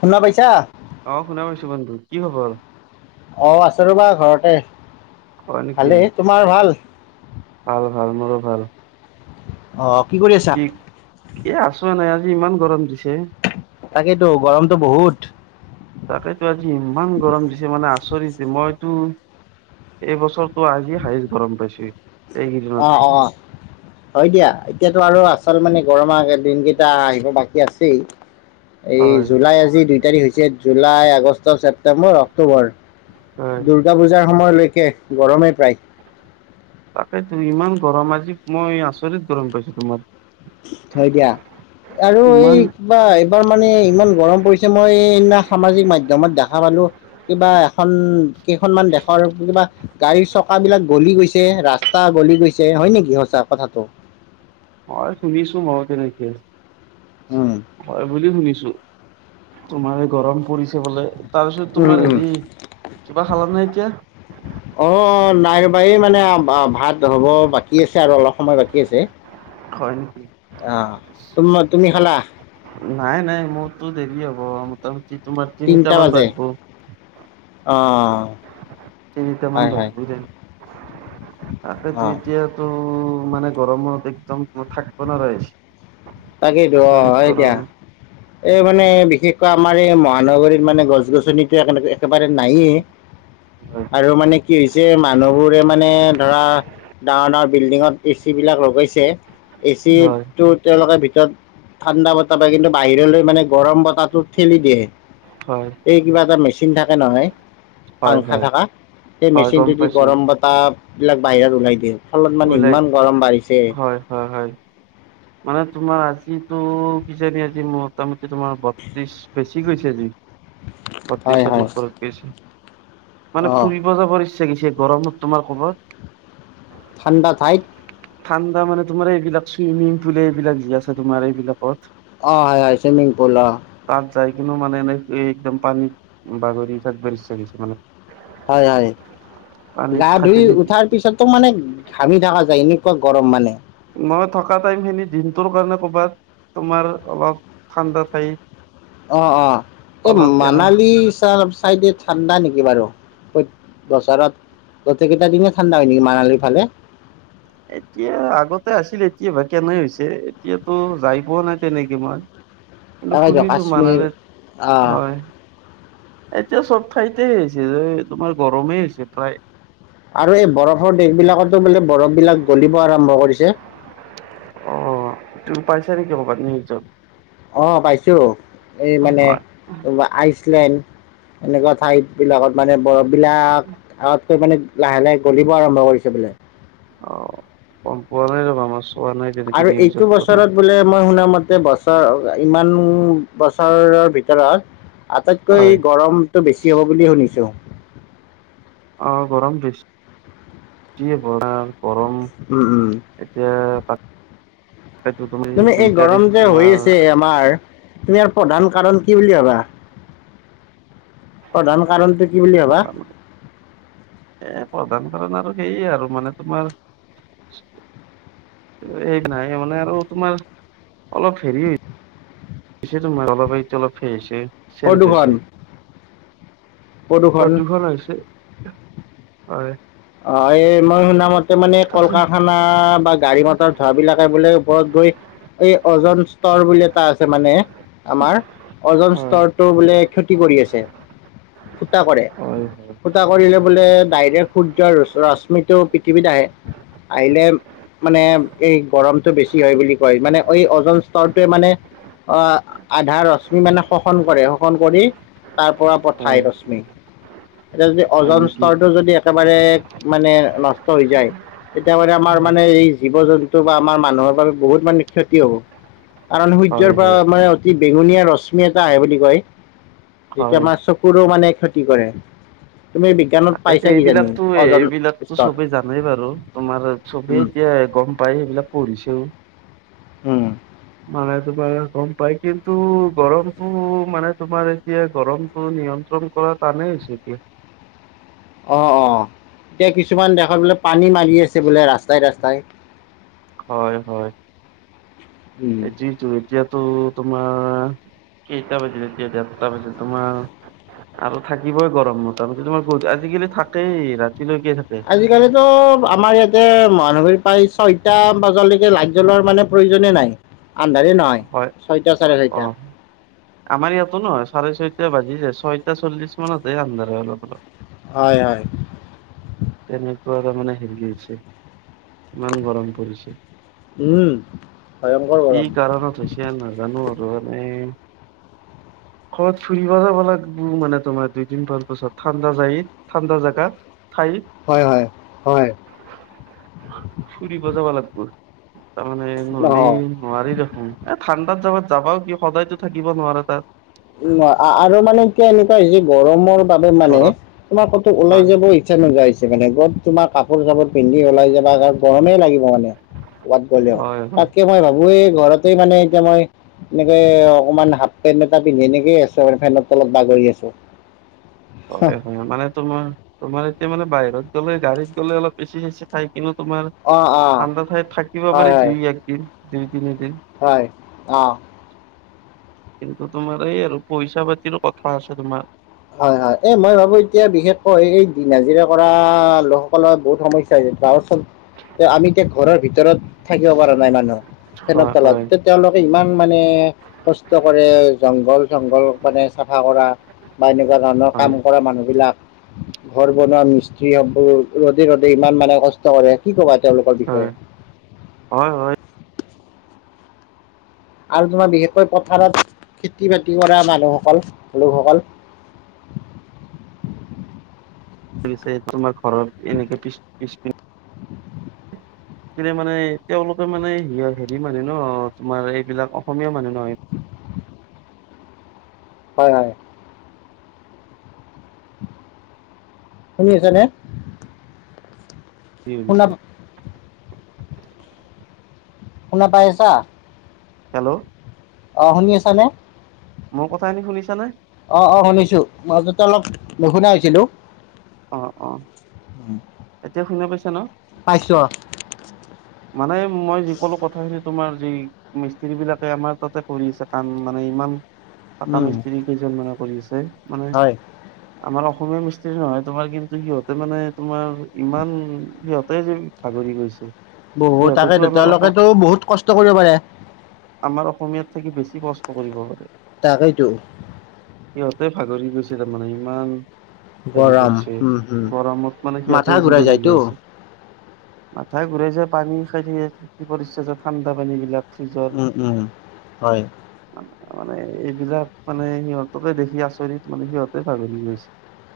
শুনা পাইছা অ', শুনা পাইছো, বন্ধু কি খবৰ? অ', আছে ৰ'বা ঘৰতে। হয় নেকি ভালেই তোমাৰ ভাল ভাল ভাল মোৰো ভাল। অ'। কি এ আছোৱা নাই আজি ইমান গৰম দিছে। তাকেইেতো গৰমটো বহুত। তাকেতো আজি ইমান গৰম দিছে মানে আচৰিতে মইতো এই বছৰটো আজি হাইচ গৰম পাইছো। এইকেইদিনত অ', অ', হয় দিয়া এতিয়াতো আৰু আছে। আচল মানে গৰম আ দিনকেইটা আহিব বাকী আছেই। এই হয় জুলাই আজি দুই তাৰিখ হৈছে জুলাই, আগষ্ট, ছেপটেম্বৰ, অক্টোবৰ। হয় দুূৰ্গা পূজাৰ সময়লৈকে গৰমেই প্ৰায়। তাকেই তো ইমান গৰম আজি মই আচৰিত গৰম পাইছো তোমাৰ। হয় দিয়া আৰু এই ইমান কিবা এইবাৰ মানে ইমান গৰম পৰিছে মই সদিনা সামাজিক মাধ্যমত দেখা পালো কিবা এখন কেইখনমানান দেশৰ আৰু কিবা গাড়ীৰ চক বিলাক গলি গৈছে ৰাস্তা গলি গৈছে হয় নেকি সঁচা কথাটো। [inaudible] হয় শুনিছোঁ মই তেনেকে উম হয় বুলি শুনিছোঁ। তোমাৰ গৰম পৰিছে বোলে। তাৰ পিছত উম তোমাৰ উম হেৰি, কিবা খালা নাই এতিয়া? বাৰ মানে ভাত হ'ব বাকী আছে আৰু অলপ সময় বাকী আছে। হয় নেকি অঁ তুম তুমি খালা নাই নাই মোৰতো দেৰি হ'ব। অ', মোটামুটি তোমাৰ তিনিটামান বাজব। অ'। তেনিতা মন বাজব ন [unintelligible] তাকেতো অঁ এতিয়াতো মানে গৰমত একদম থাকিব নোৱাৰ তাকেইতো অ', হয় দিয়া। এই মানে বিশেষকৈ আমাৰ এই মহানগৰীত মানে গছ গছনিতো একেবাৰে নায়েই। হয় আৰু মানে কি হৈছে মানুহবোৰে মানে ধৰা ডাঙৰ ডাঙৰ বিল্ডিঙত এ চি বিলাক লগাইছে এ হয় চিটো তেওঁলোকৰ ভিতৰত ঠাণ্ডা বতাহ পায় কিন্তু বাহিৰলৈ মানে গৰম বতাহটোত ঠেলি দিয়ে। হয় এই কিবা এটা মেচিন থাকে নহয়। হয় পাংখা হয় থকা সেই হয় গম মেচিনটো দি পাইছো। গৰম বতাহ বিলাক বাহিৰত ওলাই দিয়ে। ফলত মানে উলাই, ইমান গৰম বাঢ়িছে হয় হয় হয় মানে তোমাৰ আ টো কিজানি আজি মোটামুটি তোমাৰ বত্ৰিশ বেছি গৈছে আজি। হয় পত্ৰিছৰ হয় উপৰত গৈছে। মানে অঁ ফুৰিব যাব ইচ্ছা কিছে গৰমত তোমাৰ ক'বাত। ঠাণ্ডা ঠাইত। ঠাণ্ডা মানে তোমাৰ এইবিলাক চুইমিং পুল এইবিলাক যি আছে তোমাৰ এইবিলাকত আহ হয় চুইমিং পূল। তাত যাই কিনো মানে এনে একদম পানীত বাগৰি থাকবা ইচ্ছা গিছে মানে। হয় হয় পানীত গা ধুই সাঁতুৰি থাকি উঠাৰ পিছতো মানে ঘামি থকা এনেকুৱা গৰম মানে। মই থকা টাইম খিনি দিনটোৰ কাৰণে কৰ'বাত তোমাৰ অলপ ঠাণ্ডা ঠাই অ', অ', এই মানালীৰ চাইডে ঠাণ্ডা নেকি বাৰু। প্ৰ বছৰত গোটেইকেইটা দিনে ঠাণ্ডা হয় নেকি মানালীৰ ফালে। এতিয়া আগতে আছিল এতিয়া বা কেনে হৈছে, এতিয়াতো যাই পোৱা নাই তেনেকে মই। কিন্তু তাকেইতো শুনিছো কাশ্মীৰ মানলৈ অ', হয়। এতিয়া চব ঠাইতে হৈছে এই তোমাৰ গৰমেই হৈছে প্ৰায়। আৰু এই বৰফৰ দেশ বিলাকতো বোলে বৰফবিলাক গলিব আৰম্ভ কৰিছে। অ তুমি পাইছা নেকি ম পাতত অ' পাইছো এই মানে হয় আইচ। ক্লেন এনেকুৱা ঠাইতবিলাকত মানে বৰফবিলাক মানে লাহে-লাহে গলিব আৰম্ভ কৰিছ বোলে। অ' গম পোৱা নাই ৰবা মাছ আৰু এইটো বছৰত বোলে মই শুনা মতে বছ ব ইমান বছৰৰ ভিতৰত আটাইতকৈ হয় গৰমটো বেছি হ'ব বুলি শুনিছোঁ। অ' গৰম বেছ- বেছিযে গৰাম। গৰম উম উম এতিয়া তাকেতো তুমি দুই এই গৰম তাৰিখ যে হৈ তোমাৰ আছে আমাৰ তুমি ইাৰ প্ৰধান কাৰণ কি বুলি ভাবা। প্ৰধান কাৰণটো কি বুলি ভবা। প্ৰধান এ প্ৰধান কাৰণ আৰু সেইয়ে আৰু মানে তোমাৰ। এই নাই মানে আৰু তোমাৰ অলপ হেৰি পিছে তোমাৰ অলপটো অলপ সে হৈছে চেঞ্জ প্ৰদূষণ হৈছে। প্ৰদূষণ হৈছে হয়। অ' এই মই শুনামতে মানে কল তাকে কাৰখানা বা গাড়ী মটৰ ধৰা বিলাকে বোলে। ওপৰত গৈ এই অজন স্তৰ বুলি এটা আছে মানে। আমাৰ ওজন হয় স্তৰটো বোলে ক্ষতি কৰি আছে। ফুটা কৰে হয় হয় ফুটা কৰিলে বোলে ডাইৰেক্ট। সূৰ্যৰ ৰশ্মিতটো পৃথিৱীত আহে আহিলে। মানে এই গৰমটো বেছি হয় বুলি কয় মানে এই অওজন স্তৰটোৱে মানে অহ আধা ৰশ্মি মানে শষন কৰে শোষন কৰি তাৰ পৰা পঠায় হয় ৰশ্মি এতিয়া যদি অজ হয় নেকি স্তৰটো যদি। মানে-মানে নষ্ট হৈ যায় তেতিয়া মাৰে আমাৰ হয় মানে এই জীৱ জন্তু বা আমাৰ মানুহৰ বাবে বহুত মানে ক্ষতি হব কাৰণ সূৰ্যৰ হয় পৰা হয় মানে অতি। বেঙুনীয়া ৰশ্মি এটা আহে বুলি কয়। যেতিয়া হয় আমাৰ চকুৰো মানে ক্ষতি কৰে তুমি বিজ্ঞানত পাইছা। কিজানি অজন এইবিলাকতো-এইবিলাকতো স্তৰ চবে জানেই বাৰু তোমাৰ চবেই উম, এতিয়া গম পায় সেইবিলাক প পঢ়িছেও। উম, মানে, তোমাৰ গম পাই । কিন্তু গৰমটো, মানে তোমাৰ এতিয়া গৰমত নিয়ন্ত্ৰণ কৰা টানেই হৈছে এতিয়া। অ', অ'। এতিয়া কিছুমান দেশত বোলে পানী মাৰি আছে বোলে ৰাস্তাই ৰাস্তাই। হ'য়, হ'য়। উম। এতি তো, এতিয়া তো তোমাৰ কেইটা বাজিলে? এতিয়া দেৰটা বাজিল। তোমাৰ আৰু থাকিবই গৰম। মতা-মতি তোমাৰ আজি [unintelligible] থাকেই ৰা আজিকালিতো আমাৰ ইয়াতে মহানগৰীৰ প্ৰায় ছয়টা বাজালৈকে লাইট জ্বলোৱাৰ মানে প্ৰয়োজনে নাই। আন্ধাৰে নহয় হ'য়। ছয়টা চাৰে ছয়টা অ'। আমাৰ ইয়াতো নহয়। চাৰে-ছয়টা বাজি যায়। ছয়টা চলিছ মানতহে আন্ধাৰ হয় অলপ অলপ। হ'য়, হ'য়। তাৰ মানে হেৰি হৈছে। ইমান গৰম পৰিছে। উম ভয়ংকৰ কি গৰম কাৰণত হৈছে নাজানু আৰু এনে কবাত ফুৰিব যাব লাগিব মানে তোমাৰ। দুইদিন মান পাছত ঠাণ্ডা যায়, ঠাণ্ডা জাগাত, ঠাই হ'য়, হ'য়। হ'য়। ফুৰিব যাব লাগব তাৰমানে নহ'লি অঁ নোৱাৰি দেখোন। এ ঠাণ্ডা তাত যাবাত যাবাও কি সদায়তো থাকিব নোৱাৰে তাত! আৰু মানে এতিয়া এনেকুৱা হৈছে গৰমৰ বাবে মানে, ঘৰত তোমাৰ ক'ত ওলাই হয় যাব ইচ্ছা নোযোৱা হৈছে মানে, গত তোমাৰ কাপোৰ চাপৰ পিন্ধি ওলাই যাবা গৰমেই লাগিব মানে। কোৱাত গ'লেও, হয় হয় তাতকে মই ভাবো এই ঘৰতে মানে এতিয়া মই অনেকে অকমান হাপপেন্ত পিন্ধি, এনেকে আছো মানে। ফেন তলত বাগৰি আছো। হয়-হয়। মানে তোমাৰ, তোমাৰ এতিয়া মানে বাহিৰত গলে' গাড়ীত গলে অলপ এচি চেছি পাই অ অ হয় হয় কিন্তু [unintelligible] হয়। অহ। কিন্তু তোমাৰ এই আৰু, পইচা পাতিৰো কথা আছে তোমাৰ। হয়, হয়। এই মই ভাবো এতিয়া বিশেষকৈ, এই দিন হাজিৰা কৰা লোকসকলৰ বহুত সমস্যা হৈছে। [unintelligible] তে, আমি এতিয়া ঘৰৰ ভিতৰত থাকিব পৰা নাই মানুহ। ফেন হয় হয় তলতে। তেওঁলোকে ইমান মান মানে কষ্ট কৰে, জংঘল-চংঘল মানে চফা কৰা বা এনেকুৱা ধৰণৰ হয় কাম কৰা মানুহ বিলাক ঘৰ বনোৱা মিস্ত্ৰী সমোহ, ৰ'দে-ৰ'দে ইমান মানে কষ্ট কৰে, কি ক'বা তেওঁলোকৰ হয় বিষয়ে। হয় হয় তেওঁ আৰু তোমাৰ বিশেষকৈ পথাৰত খেতি- বাতি কৰা মানু্হসকল লোকসকল [inaudible] ছে তোমাৰ ঘৰত এনেকে। পিছ, পিছি [inaudible] নে মানে তেওঁলোকে মানে, হেৰি মানুহ ন তোমাৰ এইবিলাক অসমীয়া মানুহ নহয়। হয় হয়। শুনি আছা নে? [unintelligible] শুনা পাই আছা? হেল্ল'। অ শুনি আছানে? মোৰ কথাখিনি শুনিছানে অ' অ' শুনিছো। মাজতে অলপ নুশুনা হইছিলোঁ। অ' অ' এতিয়া শুনি পাইছা ন? পাইছো অ'। মানে মই যিকোলো কথাখিনি তোমাৰ যি মিস্ত্ৰী বিলাকে আমাৰ তাতে কৰি আছে কাম, মানে ইমান পাকা উম, মিস্ত্ৰী কেইজনমানে কৰি আছে মানে। হয় আমাৰ অসমীয়া মিস্ত্ৰী নহয়। তোমাৰ কিন্তু সিহঁতে মানে, তোমাৰ ইমান সিহঁতে ভাগৰি গৈছে। বহুত, সিহঁতেতো তাকেইেতো, আমাৰ অসম তেওঁলোকেতো বহুত কষ্ট কৰিব পাৰে আমাৰ অসমীয়াত থাকি বেছি কষ্ট কৰিব পাৰে। তাকেইতো সিহঁতে ভাগৰি গৈছে তাৰমানে হেৰি গৰম। কৰিছে উম, উম, গৰমত মানে মাথা সিহঁতে ঘূৰাই জিৰণি যায়তো লৈ আছে। মাথাই ঘূৰাইছে পা [unintelligible] পৰিছে যে ঠাণ্ডা পানী বিলাক। ফ্ৰিজৰ উম' উম, হয়। মানে, এইবিলাক মানে সিহঁতকে দেখি আচৰিত মানে সিহঁতে ভাগৰি গৈছে।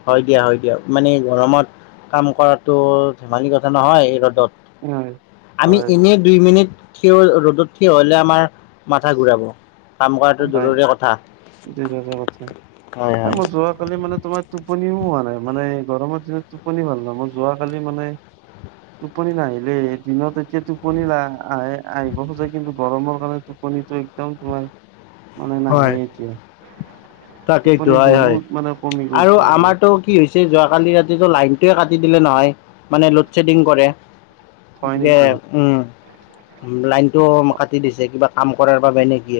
হয় দিয়া। হয় দিয়া। মানে গৰমত, কাম কৰাতটো ধেমালি কথা নহয়, এই ৰ'দত। হয় আমি হয় এনেই দুই মিনিট থিয়, ৰ'দত থিয় হলে আমাৰ মাথা ঘূৰাব। কাম কৰাটো হয়। জৰুৰী কথা [unintelligible] হয়, এ হয়। মই যোৱা কালিমানে তোমাৰ টোপনিও পোৱা নাই ।মানে গৰমত দিনত টোপনি ভাল নহয়, মই যোৱাকালি মানে টোপনি নাহিলে। দিনত এতিয়া টোপনি আহে, আহিব খোজে কিন্তু গৰমৰ কাৰণে টোপনি টোপনিটো একদম তোমাৰ মানে নাহেই এতিয়া। তাকেইটো। টোপনি হয়' হয়। বহুত মানে কমি আৰু গৈছে মানে আমাৰতটো কি হৈছে যোৱাকালি ৰাতিতটো লাইটোয়ে কাটি দিলে নহয়। মানে লোডেচেডিং কৰে। হয় গতিকে নেকি উম, লাইন। টো কাটি দিছে কিবা কাম কৰাৰ বাবে নেকি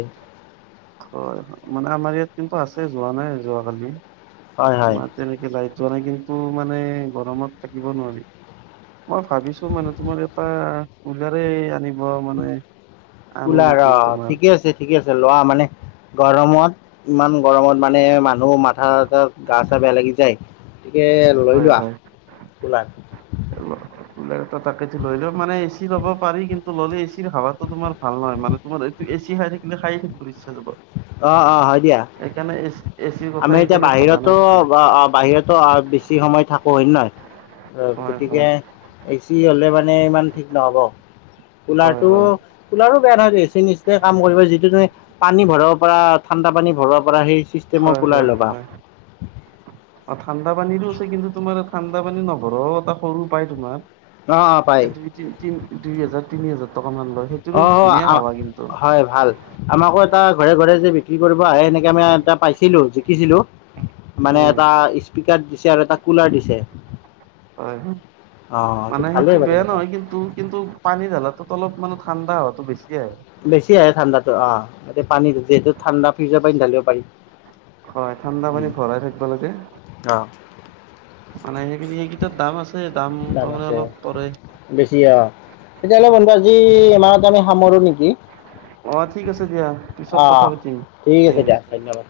হয় হয় মানে আমাৰ ইয়াত কিন্তু আছে যোৱা নাই যোৱাকালি হয় হয় তোমাৰ তেনেকৈ লাইট আ নাই কিন্তু মানে গৰমত থাকিব নোৱাৰি মই ভাবিছো মানে তোমাৰ এটা উলাৰে আনিব মানে আনো কুলাৰ নেকি অ তোমাৰ ঠিকে আছে ঠিকে আছে লোৱা মানে গৰমত ইমান গৰমত। মানে মানুহ মাথা এ গা চা বেয়া লাগি যায়। গতিকে লৈ হয় লোৱা হয় কোলাৰ। ব তাকে লৈলেও মানে এচি ল'ব পাৰি কিন্তু। ললে এ চিৰ খাবাোমাৰ ভাল নহ মানে তোমাৰ এইটো এ চি খাই থাকিলে খাই থাকিব ইচ্ছা যাব। আহ অ' হয় দিয়া। সেইকাৰণে এ এচিৰ কথা আমি এতিয়া সেইকাৰণে ভাবা বাহিৰতো নাই তোমাৰ বাহিৰতো বেছি সময় থাকো হয়ে নহয়। হয় হয় গতিকে এ চি হলে মানে ইমান ঠিক নহব। কুলাৰ হয় টো হয় কুলাৰো বেয়া নহয়ি নিচিনা কাম কৰিব যিটো তুমি পানী ভৰাব পৰা। ঠাণ্ডা পানি ভৰব পৰা সেই চিষ্টেমক। হয় হয় অ ঠাণ্ডা পানীৰো আছে কিন্তু তোমাৰ। ঠাণ্ডা পানী নভৰ এটা সৰু পায় তোমাৰ অ অ পায় দুই তি তি দুই হাজাৰ তিনি হাজাৰ। টকা মান লয় সেইটোৰো অ' ধুনীয়া হাৱা কিন্তু হয় ভাল আমাকো এটা। ঘৰে ঘৰে যে বিক্ৰী কৰিব আহে সেনেকে মি এটা পাইছিলো জিকিছিলো মানে উম এটা স্পকাৰ। দিছে আৰু তাক কুলাৰ দিছে। হয় অ এইটো মানে ভালেই সেইটো বাৰু বেয়া কথা নহয় কিন্তু কিন্তু পানী জালাতো। অলপান ঠাণ্ডা হোৱাটো বি বেছি আহে ঠাণ্ডাতো অ' এয়া পানী যিহেতু ঠাণ্ডা ফ্ৰিজ পানি ঢালিব পাৰি। হয় ঠাণ্ডা উম পানী ভৰাই থাকিব লাগে। অ মানে সেইনি এইকেইটাত দাম আছে দাম তাৰমানে অলপ পৰে। বেছি অ তেতিয়াহ'লে বন্ধু আজি ইমাহত আমি সামৰো নেকি। অ' ঠিক আছে দিয়া। পিছত কথা আহ পাতিম ঠিক আছে ইয়াৰ দিয়া বিষয়ে ধন্যবাদ।